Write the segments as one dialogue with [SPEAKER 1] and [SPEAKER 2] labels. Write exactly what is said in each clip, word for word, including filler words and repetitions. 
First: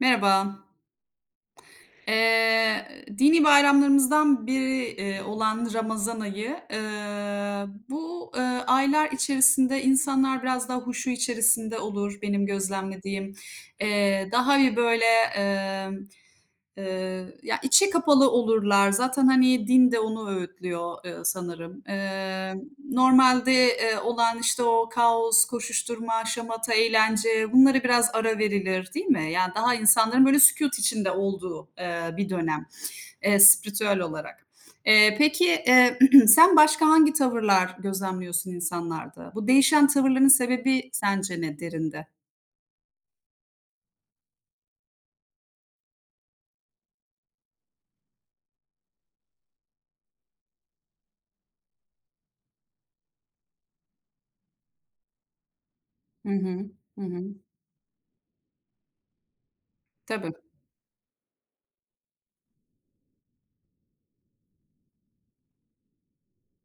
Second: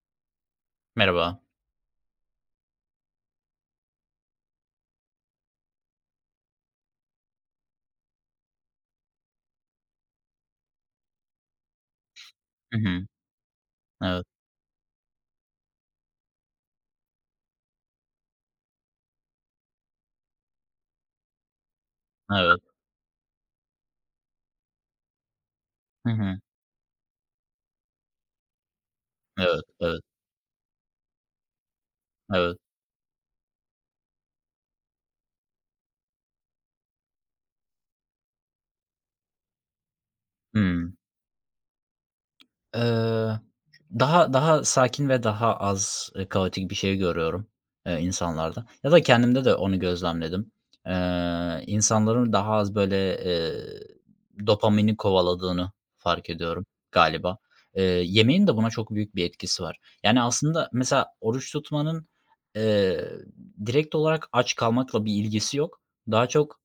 [SPEAKER 1] Merhaba.
[SPEAKER 2] Merhaba.
[SPEAKER 1] Eee, dini bayramlarımızdan biri, eee, olan Ramazan ayı, eee, bu, eee, aylar içerisinde insanlar biraz daha huşu içerisinde olur benim
[SPEAKER 2] Hı hı.
[SPEAKER 1] gözlemlediğim.
[SPEAKER 2] Evet,
[SPEAKER 1] Eee, daha bir böyle, emm, eee, ya, içe kapalı olurlar. Zaten, hani, din de onu öğütlüyor, eee, sanırım. Eee
[SPEAKER 2] evet.
[SPEAKER 1] Normalde, eee, olan, işte, o kaos,
[SPEAKER 2] Hı
[SPEAKER 1] koşuşturma,
[SPEAKER 2] hı.
[SPEAKER 1] şamata, eğlence bunlara biraz ara verilir, değil mi? Yani,
[SPEAKER 2] Evet,
[SPEAKER 1] daha
[SPEAKER 2] evet,
[SPEAKER 1] insanların böyle sükût içinde olduğu, eee, bir
[SPEAKER 2] evet.
[SPEAKER 1] dönem, eee, spiritüel olarak. Eee, peki, eee, sen başka hangi tavırlar gözlemliyorsun insanlarda? Bu değişen tavırların sebebi
[SPEAKER 2] Hımm.
[SPEAKER 1] sence ne derinde?
[SPEAKER 2] Eee, daha daha sakin ve daha az, eee, kaotik bir şey görüyorum, eee, insanlarda ya da kendimde de onu gözlemledim. Eee, insanların daha az böyle, eee, dopamini kovaladığını fark
[SPEAKER 1] Hı
[SPEAKER 2] ediyorum
[SPEAKER 1] hı. Hı hı.
[SPEAKER 2] galiba. Eee, yemeğin de buna çok büyük bir etkisi var. Yani,
[SPEAKER 1] Tabii.
[SPEAKER 2] aslında mesela oruç tutmanın, eee, direkt olarak aç kalmakla bir ilgisi yok. Daha çok,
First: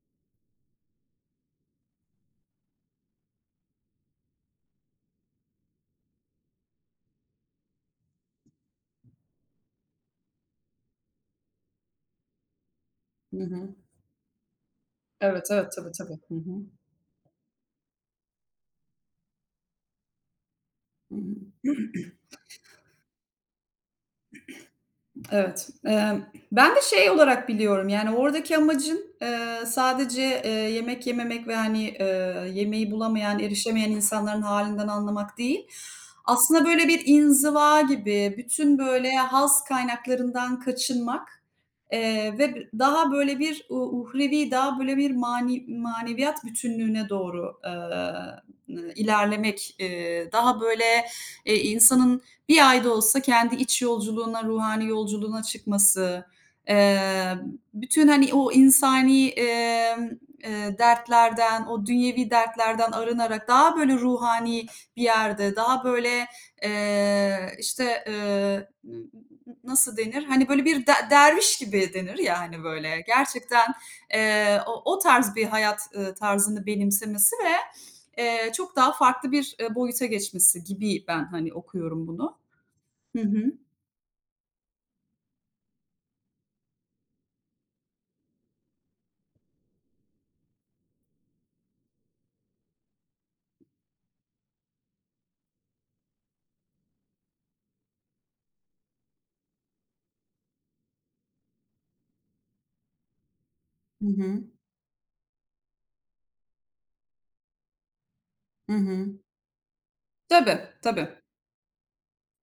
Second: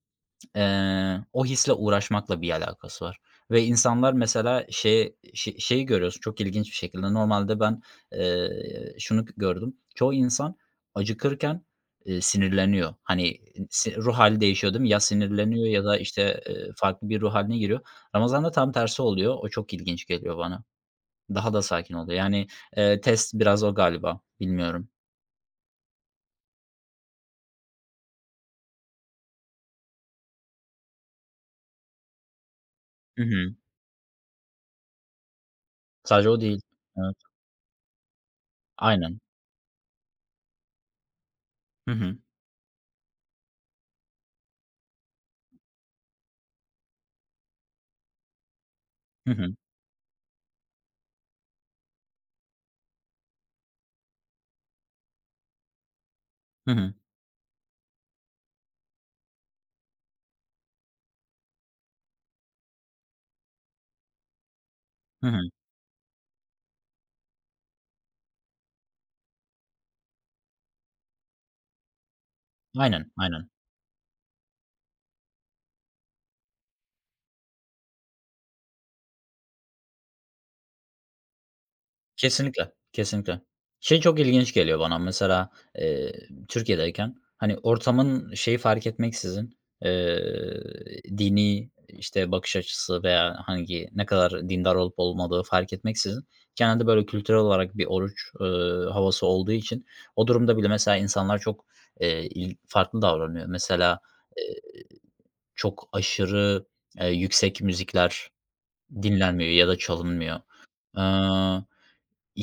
[SPEAKER 2] Eee, o hisle uğraşmakla bir alakası var ve insanlar mesela şey şe şeyi görüyorsun çok ilginç bir şekilde. Normalde ben, eee, şunu gördüm. Çoğu insan acıkırken, eee, sinirleniyor. Hani
[SPEAKER 1] Hı hı.
[SPEAKER 2] si ruh hâli değişiyor, değil mi? Ya
[SPEAKER 1] Evet,
[SPEAKER 2] sinirleniyor
[SPEAKER 1] evet.
[SPEAKER 2] ya
[SPEAKER 1] Tabii,
[SPEAKER 2] da,
[SPEAKER 1] tabii. Hı
[SPEAKER 2] işte,
[SPEAKER 1] hı.
[SPEAKER 2] eee, farklı bir ruh haline giriyor. Ramazan'da tam tersi oluyor. O çok ilginç geliyor bana.
[SPEAKER 1] Hı
[SPEAKER 2] Daha da
[SPEAKER 1] hı.
[SPEAKER 2] sakin oluyor. Yani, eee, test biraz o galiba. Bilmiyorum.
[SPEAKER 1] Evet. Emm, ben de şey olarak biliyorum, yani, oradaki amacın, eee, sadece, eee, yemek yememek ve, hani, eee, yemeği
[SPEAKER 2] Hı
[SPEAKER 1] bulamayan,
[SPEAKER 2] hı.
[SPEAKER 1] erişemeyen insanların hâlinden anlamak değil.
[SPEAKER 2] Sadece o değil.
[SPEAKER 1] Aslında böyle bir
[SPEAKER 2] Evet.
[SPEAKER 1] inziva gibi, bütün böyle
[SPEAKER 2] Aynen.
[SPEAKER 1] haz kaynaklarından kaçınmak,
[SPEAKER 2] Hı hı.
[SPEAKER 1] eee, ve b daha böyle bir u uhrevi, daha böyle bir mani maneviyat bütünlüğüne doğru, eee, ııı,
[SPEAKER 2] Hı hı.
[SPEAKER 1] ilerlemek, eee, daha böyle, eee, insanın bir ay da olsa kendi iç yolculuğuna, ruhani yolculuğuna çıkması,
[SPEAKER 2] Hı hı.
[SPEAKER 1] eee, bütün, hani, o insani, emm, eee, dertlerden, o dünyevi dertlerden arınarak daha böyle ruhani bir
[SPEAKER 2] Hı hı.
[SPEAKER 1] yerde, daha böyle, eee, işte, eee, n n nasıl denir? Hani, böyle bir de derviş gibi denir ya, hani, böyle.
[SPEAKER 2] Aynen, aynen.
[SPEAKER 1] Gerçekten, eee, o o tarz bir hayat, ııı, tarzını benimsemesi ve, eee, çok daha farklı bir, eee, boyuta geçmesi gibi ben, hani, okuyorum bunu.
[SPEAKER 2] Kesinlikle,
[SPEAKER 1] Hı
[SPEAKER 2] kesinlikle.
[SPEAKER 1] hı.
[SPEAKER 2] Şey çok ilginç geliyor bana mesela, eee, Türkiye'deyken, hani, ortamın şeyi fark etmeksizin, eee, dini, işte, bakış açısı veya hangi ne kadar dindar olup olmadığı fark etmeksizin genelde, böyle, kültürel olarak bir oruç, ııı, havası olduğu için o durumda bile mesela insanlar çok, eee, il farklı davranıyor. Mesela,
[SPEAKER 1] Hı hı.
[SPEAKER 2] eee, çok aşırı, eee, yüksek müzikler
[SPEAKER 1] Hı hı.
[SPEAKER 2] dinlenmiyor ya da çalınmıyor.
[SPEAKER 1] Tabii, tabii.
[SPEAKER 2] Eee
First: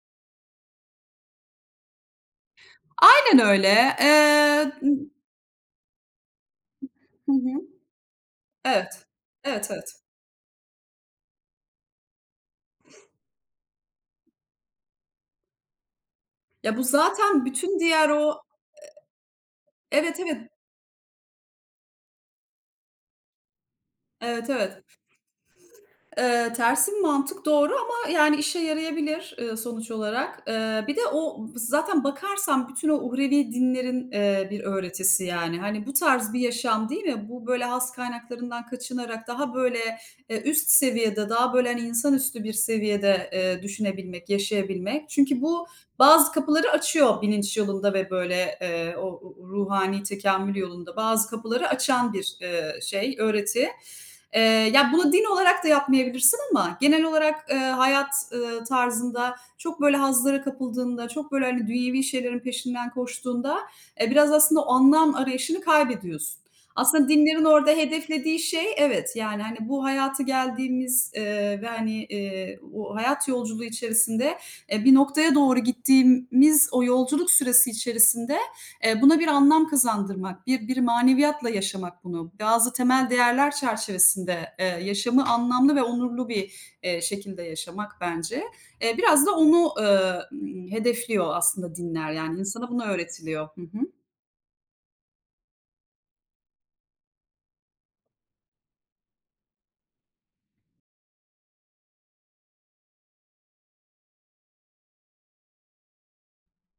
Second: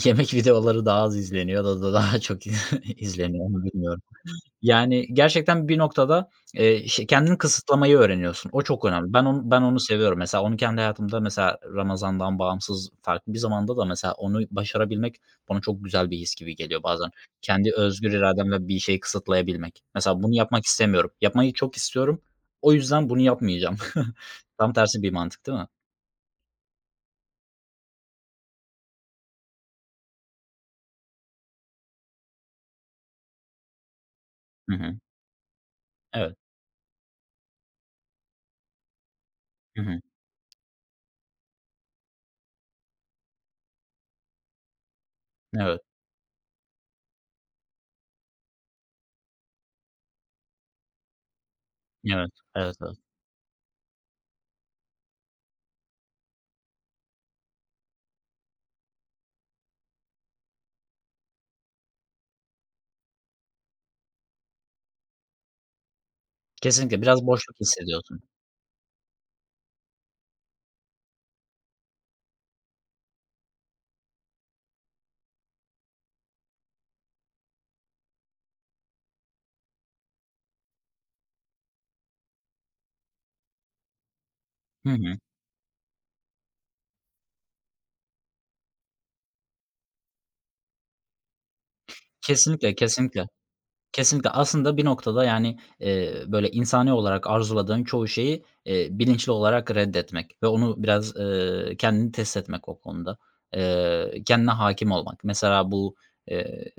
[SPEAKER 2] Yemek videoları daha az izleniyor da da daha çok
[SPEAKER 1] Aynen
[SPEAKER 2] izleniyor mu
[SPEAKER 1] öyle.
[SPEAKER 2] bilmiyorum.
[SPEAKER 1] Eee,
[SPEAKER 2] Yani gerçekten bir noktada, eee, işte,
[SPEAKER 1] hı
[SPEAKER 2] kendini
[SPEAKER 1] hı.
[SPEAKER 2] kısıtlamayı öğreniyorsun. O çok
[SPEAKER 1] Evet.
[SPEAKER 2] önemli. Ben onu ben
[SPEAKER 1] Evet,
[SPEAKER 2] onu
[SPEAKER 1] evet.
[SPEAKER 2] seviyorum. Mesela onu kendi hayatımda mesela Ramazan'dan bağımsız farklı bir zamanda da mesela onu başarabilmek bana çok güzel bir his gibi
[SPEAKER 1] Ya, bu
[SPEAKER 2] geliyor bazen.
[SPEAKER 1] zaten
[SPEAKER 2] Kendi
[SPEAKER 1] bütün diğer
[SPEAKER 2] özgür
[SPEAKER 1] o
[SPEAKER 2] irademle bir şeyi kısıtlayabilmek.
[SPEAKER 1] Evet,
[SPEAKER 2] Mesela bunu
[SPEAKER 1] evet.
[SPEAKER 2] yapmak istemiyorum. Yapmayı çok istiyorum. O yüzden bunu yapmayacağım.
[SPEAKER 1] Evet,
[SPEAKER 2] Tam
[SPEAKER 1] evet.
[SPEAKER 2] tersi bir mantık değil mi?
[SPEAKER 1] Eee, tersin mantık doğru ama, yani, işe yarayabilir, eee, sonuç olarak. Eee, bir de o zaten bakarsan bütün o uhrevi dinlerin, eee, bir
[SPEAKER 2] Hı hı.
[SPEAKER 1] öğretisi, yani. Hani, bu tarz
[SPEAKER 2] Evet.
[SPEAKER 1] bir yaşam, değil mi? Bu, böyle, has kaynaklarından kaçınarak daha, böyle,
[SPEAKER 2] Hı hı.
[SPEAKER 1] eee, üst seviyede, daha, böyle, hani, insanüstü bir seviyede, eee, düşünebilmek, yaşayabilmek. Çünkü bu
[SPEAKER 2] Evet.
[SPEAKER 1] bazı kapıları açıyor bilinç yolunda ve, böyle, eee, o ruhani tekâmmül yolunda bazı kapıları açan
[SPEAKER 2] Evet.
[SPEAKER 1] bir, eee,
[SPEAKER 2] Evet, evet.
[SPEAKER 1] şey, öğreti. Eee, ya, bunu din olarak da yapmayabilirsin ama genel olarak, eee, hayat, ııı, tarzında çok böyle hazlara kapıldığında, çok böyle, hani, dünyevi şeylerin peşinden koştuğunda, eee, biraz aslında o anlam arayışını kaybediyorsun.
[SPEAKER 2] Kesinlikle,
[SPEAKER 1] Aslında
[SPEAKER 2] biraz
[SPEAKER 1] dinlerin
[SPEAKER 2] boşluk
[SPEAKER 1] orada
[SPEAKER 2] hissediyorsun.
[SPEAKER 1] hedeflediği şey evet, yani, hani, bu hayata geldiğimiz, eee, ve, hani, eee, o hayat yolculuğu içerisinde, eee, bir noktaya doğru gittiğimiz o yolculuk süresi içerisinde, Eee, buna bir anlam kazandırmak, bir bir maneviyatla yaşamak bunu, bazı temel değerler çerçevesinde, eee,
[SPEAKER 2] Hı hı.
[SPEAKER 1] yaşamı anlamlı ve onurlu bir, eee, şekilde yaşamak bence. Eee, biraz da onu, eee, ımm, hedefliyor aslında dinler, yani, insana
[SPEAKER 2] Kesinlikle,
[SPEAKER 1] bunu
[SPEAKER 2] kesinlikle.
[SPEAKER 1] öğretiliyor. Hı hı.
[SPEAKER 2] Kesinlikle. Aslında bir noktada, yani, eee, böyle, insani olarak arzuladığın çoğu şeyi, eee, bilinçli olarak reddetmek ve onu biraz, eee, kendini test etmek o konuda. Eee, kendine hakim olmak. Mesela bu, eee,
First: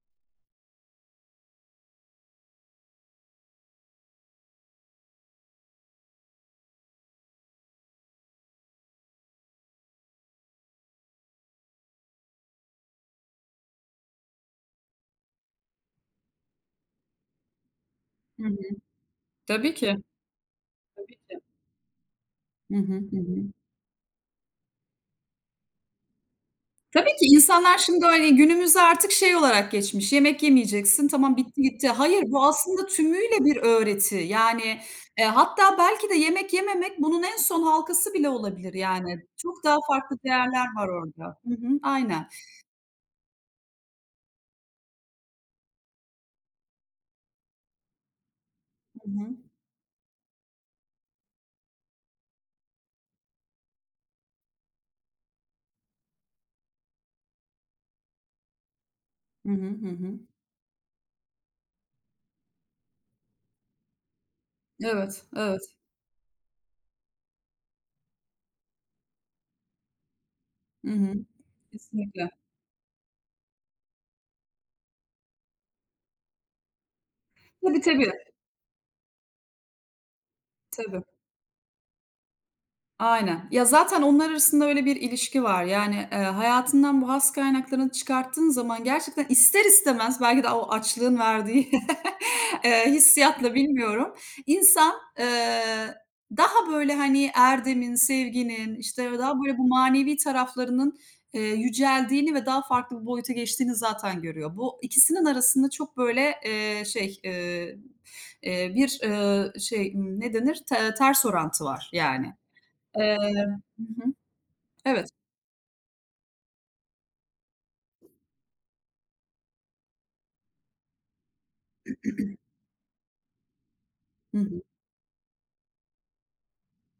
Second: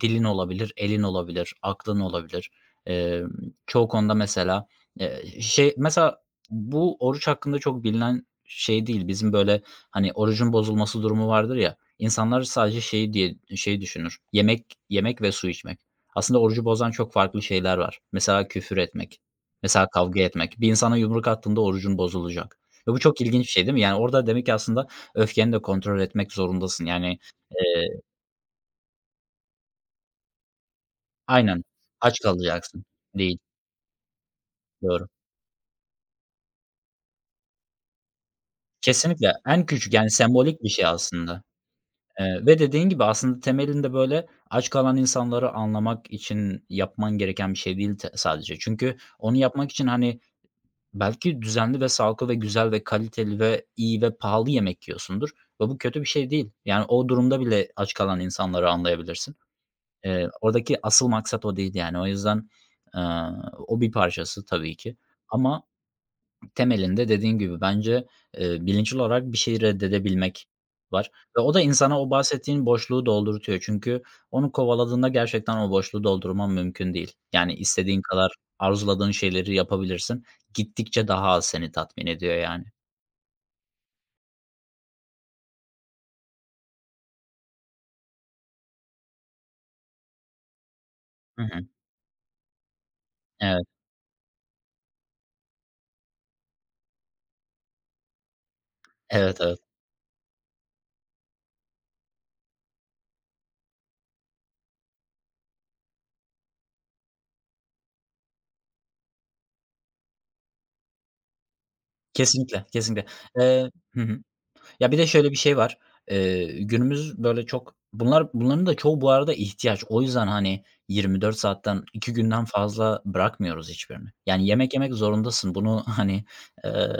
[SPEAKER 2] dilin olabilir, elin olabilir, aklın olabilir. Emm, çoğu konuda mesela, eee, şey mesela bu oruç hakkında çok bilinen şey değil. Bizim, böyle, hani, orucun bozulması durumu vardır ya, insanlar sadece şeyi diye, şey düşünür, yemek yemek ve su içmek. Aslında orucu bozan çok farklı şeyler var.
[SPEAKER 1] Hı
[SPEAKER 2] Mesela
[SPEAKER 1] hı.
[SPEAKER 2] küfür etmek,
[SPEAKER 1] Tabii
[SPEAKER 2] mesela
[SPEAKER 1] ki,
[SPEAKER 2] kavga etmek. Bir insana
[SPEAKER 1] tabii
[SPEAKER 2] yumruk
[SPEAKER 1] ki.
[SPEAKER 2] attığında orucun bozulacak
[SPEAKER 1] Hı hı.
[SPEAKER 2] ve bu
[SPEAKER 1] Hı
[SPEAKER 2] çok ilginç
[SPEAKER 1] hı.
[SPEAKER 2] bir şey değil mi? Yani orada demek ki aslında öfkeni de kontrol etmek zorundasın.
[SPEAKER 1] Tabii
[SPEAKER 2] Yani,
[SPEAKER 1] ki insanlar
[SPEAKER 2] eee
[SPEAKER 1] şimdi, hani, günümüzü artık şey olarak geçmiş, yemek yemeyeceksin, tamam bitti
[SPEAKER 2] Aynen.
[SPEAKER 1] gitti.
[SPEAKER 2] Aç
[SPEAKER 1] Hayır, bu
[SPEAKER 2] kalacaksın.
[SPEAKER 1] aslında
[SPEAKER 2] Değil.
[SPEAKER 1] tümüyle bir öğreti. Yani,
[SPEAKER 2] Doğru.
[SPEAKER 1] eee, hatta belki de yemek yememek bunun en son halkası bile olabilir yani.
[SPEAKER 2] Kesinlikle.
[SPEAKER 1] Çok
[SPEAKER 2] En
[SPEAKER 1] daha
[SPEAKER 2] küçük, yani
[SPEAKER 1] farklı
[SPEAKER 2] sembolik
[SPEAKER 1] değerler
[SPEAKER 2] bir şey
[SPEAKER 1] var orada.
[SPEAKER 2] aslında.
[SPEAKER 1] Hı hı, aynen.
[SPEAKER 2] Eee, ve dediğin gibi aslında temelinde, böyle, aç kalan insanları anlamak için yapman gereken bir şey değil te sadece. Çünkü
[SPEAKER 1] Hı hı.
[SPEAKER 2] onu yapmak için, hani, belki düzenli ve sağlıklı ve güzel ve kaliteli ve iyi ve pahalı yemek yiyorsundur ve bu kötü bir şey değil. Yani o durumda bile aç kalan insanları anlayabilirsin.
[SPEAKER 1] Hı hı, hı hı.
[SPEAKER 2] Eee, oradaki asıl maksat o değil yani. O yüzden, eee, o bir parçası tabii ki
[SPEAKER 1] Evet, evet.
[SPEAKER 2] ama temelinde dediğin gibi bence, eee, bilinçli olarak bir şeyi reddedebilmek
[SPEAKER 1] Hı
[SPEAKER 2] var
[SPEAKER 1] hı.
[SPEAKER 2] ve o da insana o
[SPEAKER 1] Kesinlikle.
[SPEAKER 2] bahsettiğin boşluğu doldurtuyor. Çünkü onu kovaladığında gerçekten o boşluğu doldurman mümkün değil. Yani
[SPEAKER 1] Tabii,
[SPEAKER 2] istediğin
[SPEAKER 1] tabii,
[SPEAKER 2] kadar arzuladığın şeyleri yapabilirsin.
[SPEAKER 1] tabii.
[SPEAKER 2] Gittikçe daha az seni tatmin ediyor yani.
[SPEAKER 1] Aynen. Ya, zaten onlar arasında öyle bir ilişki var. Yani, eee, hayatından bu has kaynaklarını çıkarttığın zaman gerçekten ister istemez belki de o açlığın
[SPEAKER 2] Hı hı.
[SPEAKER 1] verdiği, eee, hissiyatla
[SPEAKER 2] Evet,
[SPEAKER 1] bilmiyorum, insan, eee, daha böyle, hani, erdemin, sevginin, işte, daha
[SPEAKER 2] evet,
[SPEAKER 1] böyle
[SPEAKER 2] evet.
[SPEAKER 1] bu manevi taraflarının, eee, yüceldiğini ve daha farklı bir boyuta geçtiğini zaten görüyor. Bu ikisinin arasında çok böyle, eee, şey, eee, eee, bir, eee, şey, ne denir? Te ters orantı var yani.
[SPEAKER 2] Kesinlikle, kesinlikle.
[SPEAKER 1] Eee
[SPEAKER 2] Eee
[SPEAKER 1] Hı
[SPEAKER 2] Hı
[SPEAKER 1] hı.
[SPEAKER 2] hı. Ya, bir de
[SPEAKER 1] Evet.
[SPEAKER 2] şöyle bir şey var. Eee, günümüz böyle çok bunlar bunların da çoğu bu arada ihtiyaç. O yüzden, hani, yirmi dört saatten iki günden fazla bırakmıyoruz hiçbirini.
[SPEAKER 1] Hı
[SPEAKER 2] Yani
[SPEAKER 1] hı.
[SPEAKER 2] yemek yemek zorundasın. Bunu, hani, eee,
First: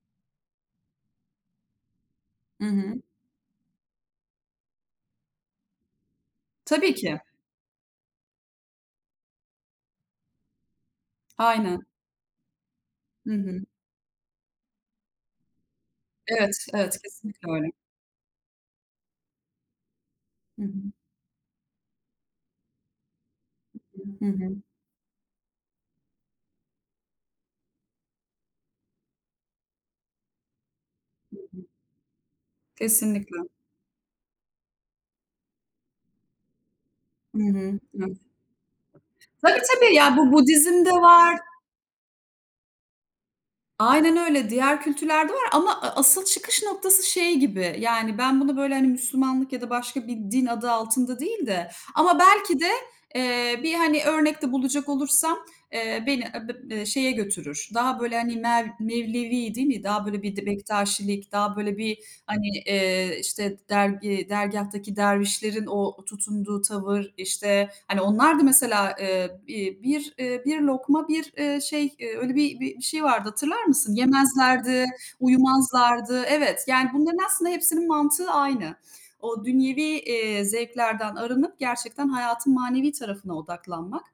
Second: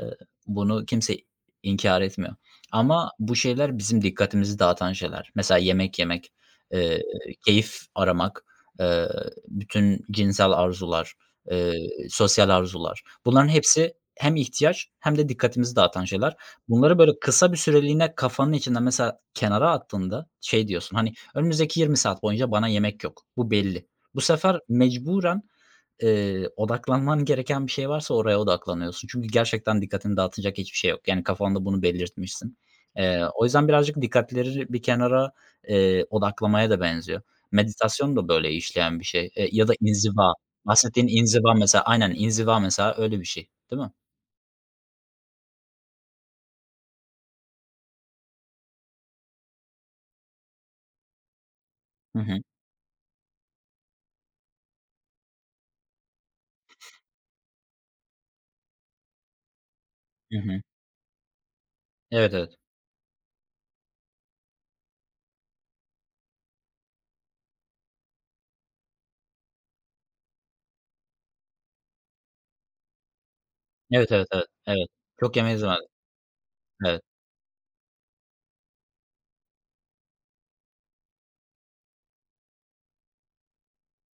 [SPEAKER 2] bunu kimse inkar etmiyor.
[SPEAKER 1] Hı hı.
[SPEAKER 2] Ama bu şeyler bizim dikkatimizi dağıtan şeyler. Mesela yemek yemek,
[SPEAKER 1] Tabii
[SPEAKER 2] eee,
[SPEAKER 1] ki.
[SPEAKER 2] keyif aramak, eee, bütün cinsel arzular, eee,
[SPEAKER 1] Aynen.
[SPEAKER 2] sosyal arzular.
[SPEAKER 1] Hı
[SPEAKER 2] Bunların
[SPEAKER 1] hı.
[SPEAKER 2] hepsi hem ihtiyaç hem de dikkatimizi dağıtan şeyler.
[SPEAKER 1] Evet, evet,
[SPEAKER 2] Bunları böyle
[SPEAKER 1] kesinlikle
[SPEAKER 2] kısa bir
[SPEAKER 1] öyle.
[SPEAKER 2] süreliğine kafanın içinde mesela kenara attığında
[SPEAKER 1] Hı
[SPEAKER 2] şey
[SPEAKER 1] hı.
[SPEAKER 2] diyorsun, hani, "Önümüzdeki yirmi saat boyunca bana yemek yok. Bu belli." Bu
[SPEAKER 1] Hı
[SPEAKER 2] sefer
[SPEAKER 1] hı.
[SPEAKER 2] mecburen, eee, odaklanman gereken bir şey varsa oraya odaklanıyorsun. Çünkü gerçekten dikkatini dağıtacak hiçbir şey yok. Yani kafanda bunu belirtmişsin. Eee,
[SPEAKER 1] Kesinlikle.
[SPEAKER 2] o yüzden birazcık dikkatleri bir kenara, eee, odaklamaya da benziyor.
[SPEAKER 1] Hı hı. Evet.
[SPEAKER 2] Meditasyon da böyle işleyen bir şey, eee,
[SPEAKER 1] Tabii,
[SPEAKER 2] ya da
[SPEAKER 1] tabii. Ya, bu
[SPEAKER 2] inziva.
[SPEAKER 1] Budizm'de
[SPEAKER 2] Bahsettiğin
[SPEAKER 1] var.
[SPEAKER 2] inziva mesela aynen, inziva mesela öyle bir şey, değil mi?
[SPEAKER 1] Aynen öyle. Diğer kültürlerde var ama a asıl çıkış noktası şey gibi, yani, ben bunu, böyle, hani, Müslümanlık ya da başka bir din adı altında değil de ama
[SPEAKER 2] Hı hı.
[SPEAKER 1] belki de, eee, bir, hani, örnekte bulacak olursam, eee, beni, eee, b eee, şeye götürür. Daha, böyle, hani, mev Mevlevi değil mi? Daha, böyle, bir
[SPEAKER 2] Hı
[SPEAKER 1] de
[SPEAKER 2] hı.
[SPEAKER 1] Bektaşilik, daha, böyle, bir
[SPEAKER 2] Evet,
[SPEAKER 1] Hani,
[SPEAKER 2] evet.
[SPEAKER 1] eee, işte, dergi dergâhtaki dervişlerin o tutunduğu tavır, işte, hani, onlar da mesela, eee, iii, bir, eee, bir lokma bir, eee, şey, eee, öyle bir bir bir şey vardı hatırlar mısın?
[SPEAKER 2] Evet, evet, evet,
[SPEAKER 1] Yemezlerdi,
[SPEAKER 2] evet. Çok yemeyiz var.
[SPEAKER 1] uyumazlardı. Evet, yani,
[SPEAKER 2] Evet.
[SPEAKER 1] bunların aslında hepsinin mantığı aynı. O dünyevi, eee, zevklerden arınıp gerçekten hayatın manevi tarafına odaklanmak.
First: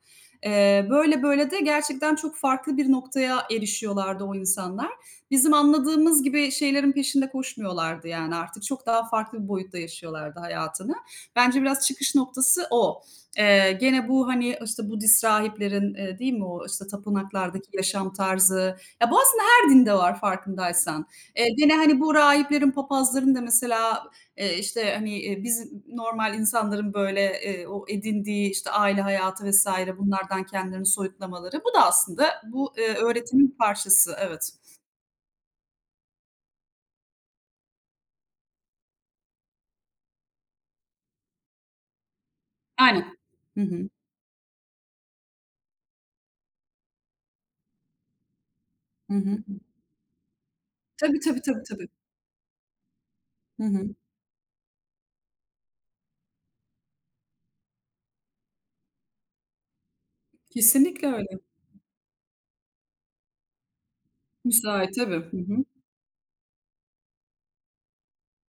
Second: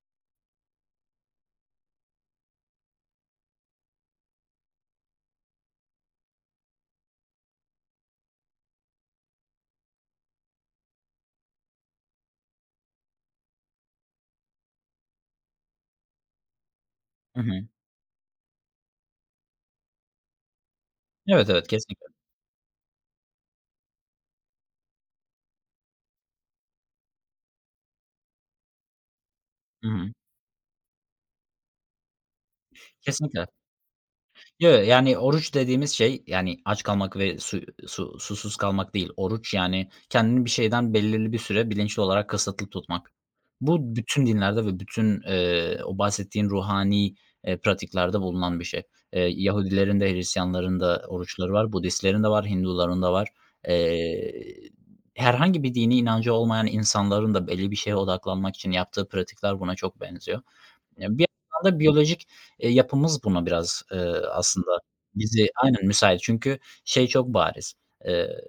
[SPEAKER 1] Eee, böyle böyle de gerçekten çok farklı bir noktaya erişiyorlardı o insanlar bizim anladığımız gibi şeylerin peşinde koşmuyorlardı yani artık çok daha farklı bir boyutta yaşıyorlardı hayatını. Bence biraz çıkış noktası o. Eee, gene bu, hani, işte, Budist rahiplerin, eee, değil mi o, işte,
[SPEAKER 2] Hı
[SPEAKER 1] tapınaklardaki
[SPEAKER 2] hı.
[SPEAKER 1] yaşam tarzı, ya, bu aslında her dinde var farkındaysan. Eee,
[SPEAKER 2] Evet, evet,
[SPEAKER 1] gene, hani,
[SPEAKER 2] kesinlikle.
[SPEAKER 1] bu rahiplerin, papazların da mesela, eee, işte, hani, eee, bizim normal insanların böyle, eee, o edindiği, işte, aile hayatı
[SPEAKER 2] Hı
[SPEAKER 1] vesaire
[SPEAKER 2] hı.
[SPEAKER 1] bunlardan kendilerini soyutlamaları bu da aslında bu, eee,
[SPEAKER 2] Kesinlikle.
[SPEAKER 1] öğretimin parçası. Evet.
[SPEAKER 2] Yo, yani oruç dediğimiz şey, yani aç kalmak ve su su susuz kalmak değil. Oruç, yani kendini bir şeyden belirli bir süre bilinçli olarak kısıtlı tutmak.
[SPEAKER 1] Aynen. Hı hı.
[SPEAKER 2] Bu bütün dinlerde ve bütün, eee, o bahsettiğin ruhani, eee, pratiklerde bulunan bir şey.
[SPEAKER 1] Hı
[SPEAKER 2] Eee,
[SPEAKER 1] hı.
[SPEAKER 2] Yahudilerin de Hristiyanların da
[SPEAKER 1] Tabii, tabii,
[SPEAKER 2] oruçları
[SPEAKER 1] tabii,
[SPEAKER 2] var,
[SPEAKER 1] tabii.
[SPEAKER 2] Budistlerin de var, Hinduların da var.
[SPEAKER 1] Hı hı.
[SPEAKER 2] Eee, herhangi bir dini inancı olmayan insanların da belli bir şeye odaklanmak için yaptığı pratikler buna çok benziyor.
[SPEAKER 1] Kesinlikle
[SPEAKER 2] Ya, bir
[SPEAKER 1] öyle.
[SPEAKER 2] yandan da biyolojik, eee, yapımız buna biraz, eee, aslında
[SPEAKER 1] Müsait, tabii. Hı
[SPEAKER 2] bizi
[SPEAKER 1] hı.
[SPEAKER 2] aynen, müsait. Çünkü şey çok bariz, eee,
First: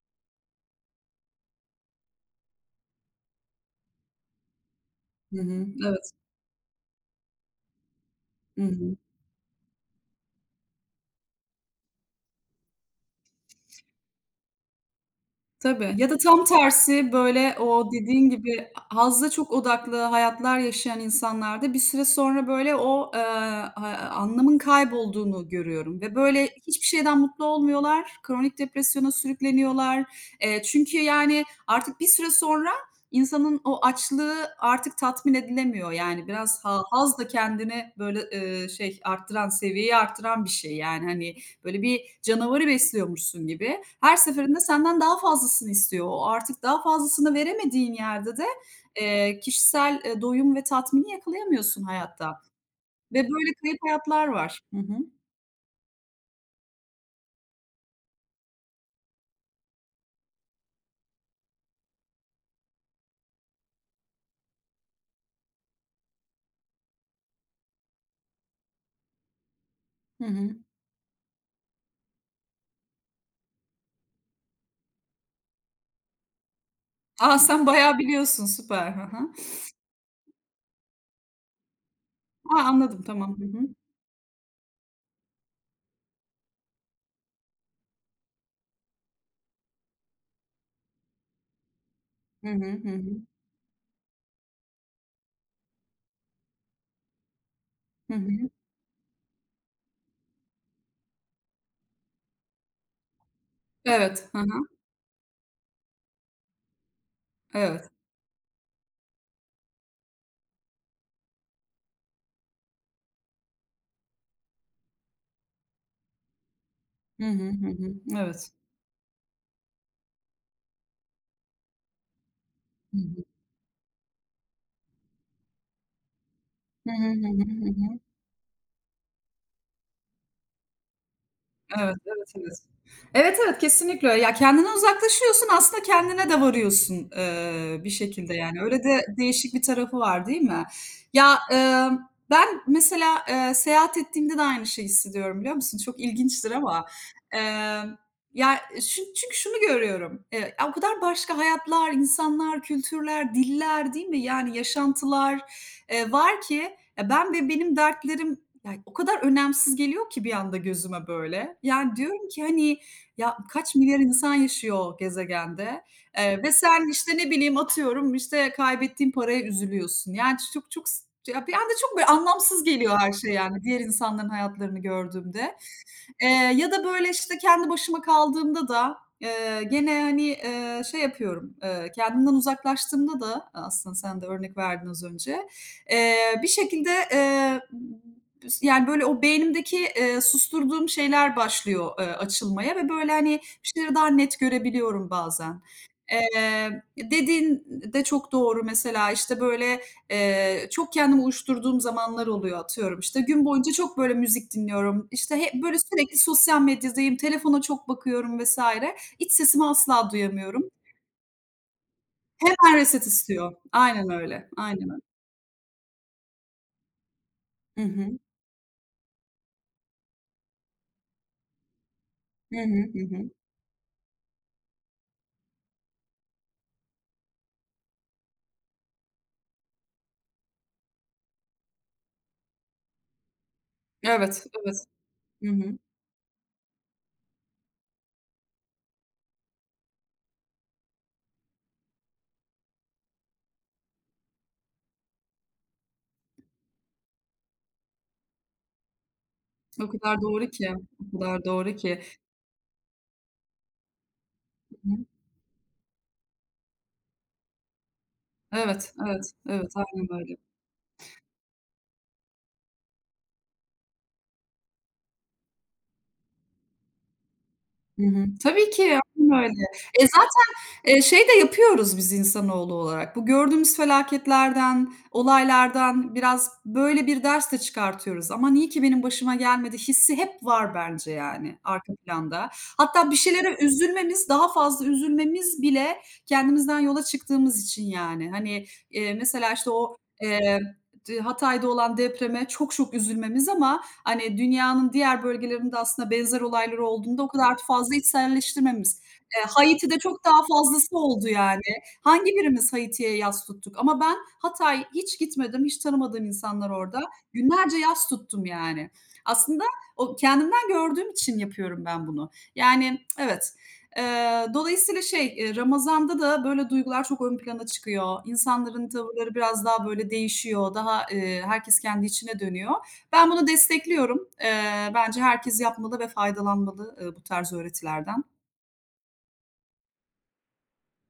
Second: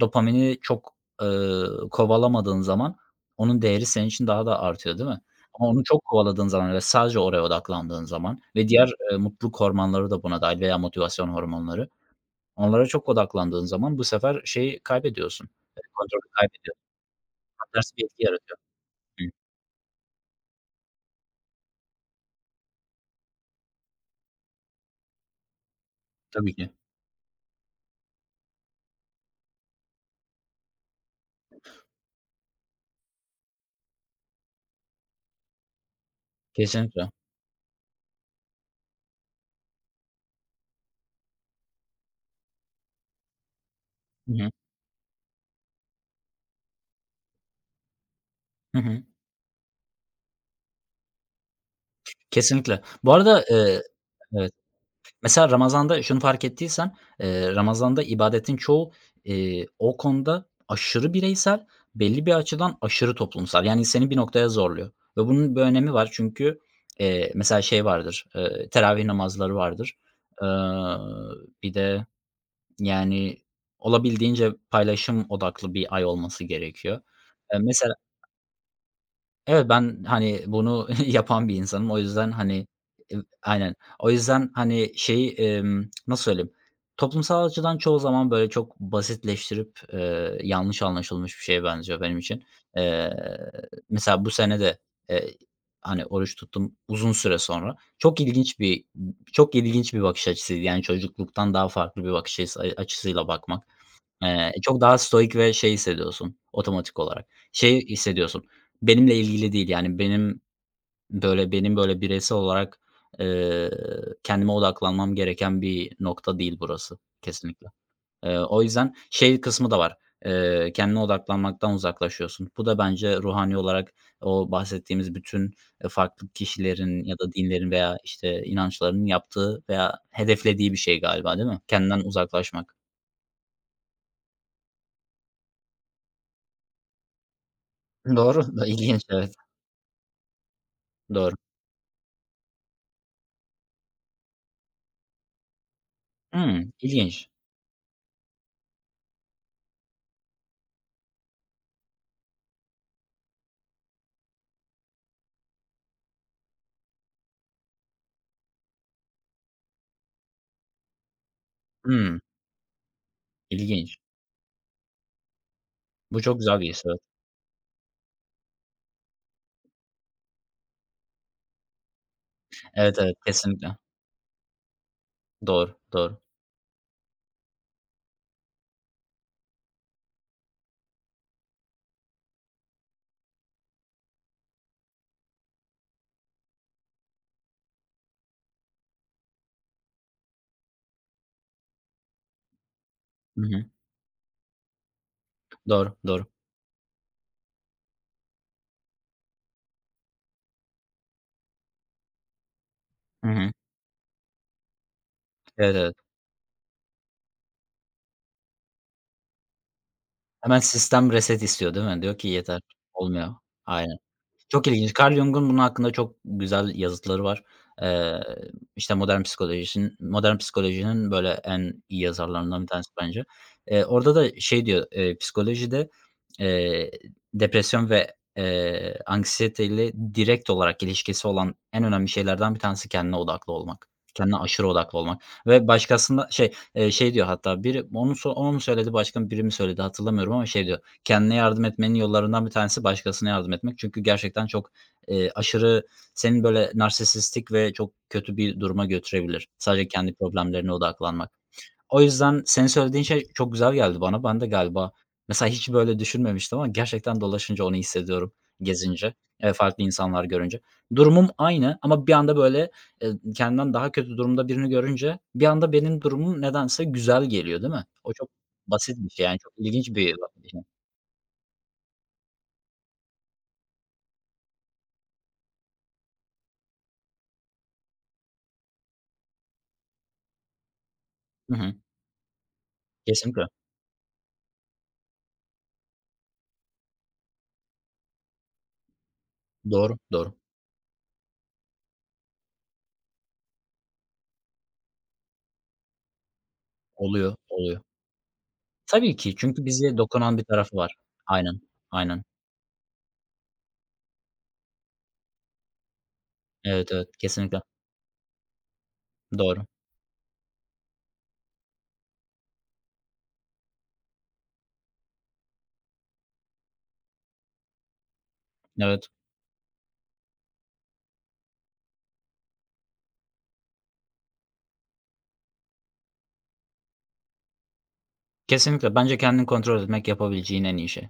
[SPEAKER 2] dopamini çok, eee, kovalamadığın zaman onun değeri senin için daha da artıyor, değil mi?
[SPEAKER 1] Hı hı.
[SPEAKER 2] Ama onu çok
[SPEAKER 1] Evet.
[SPEAKER 2] kovaladığın zaman ve sadece oraya odaklandığın zaman
[SPEAKER 1] Hı
[SPEAKER 2] ve diğer,
[SPEAKER 1] hı.
[SPEAKER 2] eee, mutluluk hormonları da buna dâhil veya motivasyon hormonları, onlara çok odaklandığın zaman bu sefer şeyi kaybediyorsun, eee,
[SPEAKER 1] Tabii ya da
[SPEAKER 2] kontrolü
[SPEAKER 1] tam
[SPEAKER 2] kaybediyorsun.
[SPEAKER 1] tersi, böyle,
[SPEAKER 2] Tam
[SPEAKER 1] o
[SPEAKER 2] tersi bir etki
[SPEAKER 1] dediğin
[SPEAKER 2] yaratıyor.
[SPEAKER 1] gibi ha
[SPEAKER 2] Hı,
[SPEAKER 1] hazza çok odaklı hayatlar yaşayan insanlarda bir süre sonra, böyle, o, eee, ha anlamın kaybolduğunu görüyorum ve, böyle,
[SPEAKER 2] tabii ki.
[SPEAKER 1] hiçbir şeyden mutlu olmuyorlar, kronik depresyona sürükleniyorlar. Eee, çünkü, yani, artık bir süre sonra insanın o açlığı artık tatmin edilemiyor. Yani biraz ha
[SPEAKER 2] Kesinlikle.
[SPEAKER 1] haz da kendini, böyle, eee, şey, arttıran, seviyeyi arttıran bir şey. Yani, hani, Böyle bir canavarı besliyormuşsun gibi. Her
[SPEAKER 2] Hı hı.
[SPEAKER 1] seferinde senden daha fazlasını istiyor. O artık daha fazlasını veremediğin yerde de,
[SPEAKER 2] Hı hı.
[SPEAKER 1] eee, kişisel, eee, doyum ve tatmini yakalayamıyorsun hayatta
[SPEAKER 2] Kesinlikle. Bu
[SPEAKER 1] ve
[SPEAKER 2] arada,
[SPEAKER 1] böyle kayıp
[SPEAKER 2] eee,
[SPEAKER 1] hayatlar
[SPEAKER 2] evet,
[SPEAKER 1] var. Hı hı.
[SPEAKER 2] mesela Ramazan'da şunu fark ettiysen, eee, Ramazan'da ibadetin çoğu, eee, o konuda aşırı bireysel, belli bir açıdan aşırı toplumsal. Yani seni bir noktaya zorluyor ve bunun bir önemi var çünkü, eee, mesela şey vardır, eee, teravih namazları vardır.
[SPEAKER 1] Hı
[SPEAKER 2] Eee,
[SPEAKER 1] hı.
[SPEAKER 2] bir de, yani, olabildiğince paylaşım odaklı bir ay olması gerekiyor.
[SPEAKER 1] A,
[SPEAKER 2] Eee,
[SPEAKER 1] sen
[SPEAKER 2] mesela
[SPEAKER 1] bayağı biliyorsun, süper. Hı hı.
[SPEAKER 2] evet, ben, hani, bunu yapan bir insanım. O yüzden,
[SPEAKER 1] A,
[SPEAKER 2] hani,
[SPEAKER 1] anladım,
[SPEAKER 2] ev
[SPEAKER 1] tamam. Hı hı.
[SPEAKER 2] aynen. O yüzden, hani, şeyi, emm, nasıl söyleyeyim, toplumsal açıdan çoğu zaman, böyle, çok basitleştirip, eee, yanlış anlaşılmış bir şeye benziyor benim için.
[SPEAKER 1] Hı hı, hı
[SPEAKER 2] Eee,
[SPEAKER 1] hı.
[SPEAKER 2] mesela bu sene de, eee, hani, oruç tuttum uzun süre sonra.
[SPEAKER 1] Hı
[SPEAKER 2] Çok
[SPEAKER 1] hı.
[SPEAKER 2] ilginç bir çok ilginç bir bakış açısıydı. Yani çocukluktan daha farklı bir bakış açısı açısıyla bakmak.
[SPEAKER 1] Evet. Hı hı.
[SPEAKER 2] Eee, çok daha stoik ve şey hissediyorsun otomatik olarak. Şey
[SPEAKER 1] Evet.
[SPEAKER 2] hissediyorsun, benimle ilgili değil, yani, benim, böyle, benim, böyle, bireysel olarak, eee, kendime odaklanmam gereken bir nokta değil burası
[SPEAKER 1] Hı hı, hı
[SPEAKER 2] kesinlikle.
[SPEAKER 1] hı.
[SPEAKER 2] Eee,
[SPEAKER 1] Evet.
[SPEAKER 2] o yüzden şey kısmı da var, eee, kendine odaklanmaktan uzaklaşıyorsun. Bu da
[SPEAKER 1] Hı
[SPEAKER 2] bence
[SPEAKER 1] hı.
[SPEAKER 2] ruhani olarak o bahsettiğimiz bütün, eee, farklı
[SPEAKER 1] Hı
[SPEAKER 2] kişilerin
[SPEAKER 1] hı,
[SPEAKER 2] ya
[SPEAKER 1] hı
[SPEAKER 2] da
[SPEAKER 1] hı, hı
[SPEAKER 2] dinlerin veya,
[SPEAKER 1] hı.
[SPEAKER 2] işte, inançların yaptığı veya hedeflediği bir şey galiba, değil mi?
[SPEAKER 1] Evet,
[SPEAKER 2] Kendinden
[SPEAKER 1] evet, evet.
[SPEAKER 2] uzaklaşmak.
[SPEAKER 1] Evet, evet, kesinlikle öyle. Ya, kendinden uzaklaşıyorsun, aslında kendine de varıyorsun, eee, bir şekilde
[SPEAKER 2] Doğru,
[SPEAKER 1] yani.
[SPEAKER 2] da
[SPEAKER 1] Öyle
[SPEAKER 2] ilginç,
[SPEAKER 1] de
[SPEAKER 2] evet.
[SPEAKER 1] değişik bir tarafı var, değil mi?
[SPEAKER 2] Doğru.
[SPEAKER 1] Ya, emm, ben mesela, eee, seyahat ettiğimde de aynı şeyi hissediyorum, biliyor musun? Çok ilginçtir
[SPEAKER 2] Hımm,
[SPEAKER 1] ama.
[SPEAKER 2] ilginç.
[SPEAKER 1] Emm, ya, çün çünkü şunu görüyorum, eee, ya, o kadar başka hayatlar, insanlar, kültürler, diller, değil mi? Yani yaşantılar, eee, var ki, ya, ben ve benim dertlerim ya, o kadar önemsiz geliyor ki bir anda gözüme böyle. Yani,
[SPEAKER 2] Hımm,
[SPEAKER 1] diyorum ki, hani, ya, kaç
[SPEAKER 2] ilginç.
[SPEAKER 1] milyar insan yaşıyor gezegende,
[SPEAKER 2] Bu çok
[SPEAKER 1] eee, ve
[SPEAKER 2] güzel bir his,
[SPEAKER 1] sen,
[SPEAKER 2] evet.
[SPEAKER 1] işte, ne bileyim, atıyorum, işte, kaybettiğin paraya üzülüyorsun. Yani, çok çok s ya, bir anda çok böyle anlamsız geliyor
[SPEAKER 2] Evet,
[SPEAKER 1] her
[SPEAKER 2] evet,
[SPEAKER 1] şey, yani,
[SPEAKER 2] kesinlikle.
[SPEAKER 1] diğer insanların hayatlarını gördüğümde.
[SPEAKER 2] Doğru, doğru.
[SPEAKER 1] Eee, ya da, böyle, işte, kendi başıma kaldığımda da, eee, gene, hani, eee, şey yapıyorum, eee, kendimden uzaklaştığımda da e, aslında sen de örnek verdin az önce, eee, bir şekilde, eee, yani, böyle, o beynimdeki, eee, susturduğum şeyler başlıyor, eee, açılmaya ve, böyle, hani,
[SPEAKER 2] Hı hı.
[SPEAKER 1] bir şeyleri daha net görebiliyorum bazen.
[SPEAKER 2] Doğru, doğru.
[SPEAKER 1] Eee, dediğin de çok doğru mesela, işte, böyle, Eee, çok kendimi uyuşturduğum zamanlar oluyor atıyorum. İşte,
[SPEAKER 2] Hı
[SPEAKER 1] gün
[SPEAKER 2] hı.
[SPEAKER 1] boyunca çok, böyle, müzik dinliyorum. İşte, hep,
[SPEAKER 2] Evet,
[SPEAKER 1] böyle,
[SPEAKER 2] evet.
[SPEAKER 1] sürekli sosyal medyadayım, telefona çok bakıyorum vesaire. İç sesimi asla
[SPEAKER 2] Hemen
[SPEAKER 1] duyamıyorum.
[SPEAKER 2] sistem reset istiyor, değil mi? Diyor ki yeter,
[SPEAKER 1] Hemen reset
[SPEAKER 2] olmuyor.
[SPEAKER 1] istiyor.
[SPEAKER 2] Aynen.
[SPEAKER 1] Aynen öyle,
[SPEAKER 2] Çok
[SPEAKER 1] aynen
[SPEAKER 2] ilginç.
[SPEAKER 1] öyle.
[SPEAKER 2] Carl Jung'un bunun hakkında çok güzel yazıtları var.
[SPEAKER 1] Hı hı.
[SPEAKER 2] Eee, işte, modern psikolojinin, modern psikolojinin böyle en iyi
[SPEAKER 1] Hı
[SPEAKER 2] yazarlarından bir tanesi
[SPEAKER 1] hı, hı
[SPEAKER 2] bence.
[SPEAKER 1] hı.
[SPEAKER 2] Eee, orada da şey diyor, eee, psikolojide, eee, depresyon ve, eee, anksiyeteyle direkt olarak ilişkisi olan en önemli şeylerden bir tanesi kendine odaklı olmak. Kendine
[SPEAKER 1] Evet,
[SPEAKER 2] aşırı
[SPEAKER 1] evet.
[SPEAKER 2] odaklı olmak
[SPEAKER 1] Hı
[SPEAKER 2] ve
[SPEAKER 1] hı.
[SPEAKER 2] başkasında şey, eee, şey diyor hatta biri onu so onu mu söyledi, başka biri mi söyledi hatırlamıyorum ama şey diyor, kendine yardım etmenin yollarından bir tanesi başkasına yardım etmek. Çünkü gerçekten çok, eee, aşırı senin böyle narsisistik ve çok kötü bir duruma götürebilir.
[SPEAKER 1] O
[SPEAKER 2] Sadece kendi
[SPEAKER 1] kadar doğru ki,
[SPEAKER 2] problemlerine
[SPEAKER 1] o
[SPEAKER 2] odaklanmak.
[SPEAKER 1] kadar doğru ki.
[SPEAKER 2] O yüzden senin söylediğin şey çok güzel geldi bana. Ben de
[SPEAKER 1] Hı
[SPEAKER 2] galiba
[SPEAKER 1] hı.
[SPEAKER 2] mesela hiç böyle düşünmemiştim ama gerçekten dolaşınca onu hissediyorum,
[SPEAKER 1] Evet,
[SPEAKER 2] gezince,
[SPEAKER 1] evet,
[SPEAKER 2] eee,
[SPEAKER 1] evet.
[SPEAKER 2] farklı
[SPEAKER 1] Aynen
[SPEAKER 2] insanlar
[SPEAKER 1] öyle.
[SPEAKER 2] görünce. Durumum aynı ama bir anda böyle, eee, kendimden daha kötü durumda birini görünce bir anda benim durumum nedense güzel geliyor, değil mi?
[SPEAKER 1] Hı
[SPEAKER 2] O
[SPEAKER 1] hı.
[SPEAKER 2] çok
[SPEAKER 1] Tabii ki,
[SPEAKER 2] basit bir şey yani
[SPEAKER 1] aynen
[SPEAKER 2] çok
[SPEAKER 1] öyle.
[SPEAKER 2] ilginç
[SPEAKER 1] E,
[SPEAKER 2] bir.
[SPEAKER 1] zaten, eee, şey de yapıyoruz biz insanoğlu olarak. Bu gördüğümüz felaketlerden, olaylardan biraz böyle bir ders de çıkartıyoruz. "Aman iyi ki benim başıma gelmedi." hissi hep var bence yani
[SPEAKER 2] Hı.
[SPEAKER 1] arka planda. Hatta bir
[SPEAKER 2] Kesinlikle.
[SPEAKER 1] şeylere üzülmemiz, daha fazla üzülmemiz bile kendimizden yola çıktığımız için yani. Hani, eee, mesela işte o,
[SPEAKER 2] Doğru, doğru.
[SPEAKER 1] eee, d Hatay'da olan depreme çok çok üzülmemiz ama Hani, dünyanın diğer bölgelerinde aslında benzer olaylar olduğunda o
[SPEAKER 2] Oluyor,
[SPEAKER 1] kadar
[SPEAKER 2] oluyor.
[SPEAKER 1] fazla içselleştirmemiz.
[SPEAKER 2] Tabii ki
[SPEAKER 1] Eee,
[SPEAKER 2] çünkü bize
[SPEAKER 1] Haiti'de çok
[SPEAKER 2] dokunan
[SPEAKER 1] daha
[SPEAKER 2] bir tarafı var.
[SPEAKER 1] fazlası oldu yani.
[SPEAKER 2] Aynen, aynen.
[SPEAKER 1] Hangi birimiz Haiti'ye yas tuttuk? Ama ben Hatay hiç gitmedim, hiç tanımadığım insanlar
[SPEAKER 2] Evet,
[SPEAKER 1] orada.
[SPEAKER 2] evet, kesinlikle.
[SPEAKER 1] Günlerce yas tuttum yani. Aslında
[SPEAKER 2] Doğru.
[SPEAKER 1] o kendimden gördüğüm için yapıyorum ben bunu. Yani evet, eee, dolayısıyla şey, eee, Ramazan'da da böyle duygular çok ön plana çıkıyor. İnsanların
[SPEAKER 2] Evet,
[SPEAKER 1] tavırları biraz daha böyle değişiyor. Daha, eee, herkes kendi içine dönüyor. Ben bunu destekliyorum. Eee, bence herkes yapmalı ve faydalanmalı, eee, bu tarz öğretilerden.
[SPEAKER 2] kesinlikle. Bence kendini kontrol etmek yapabileceğin en iyi şey.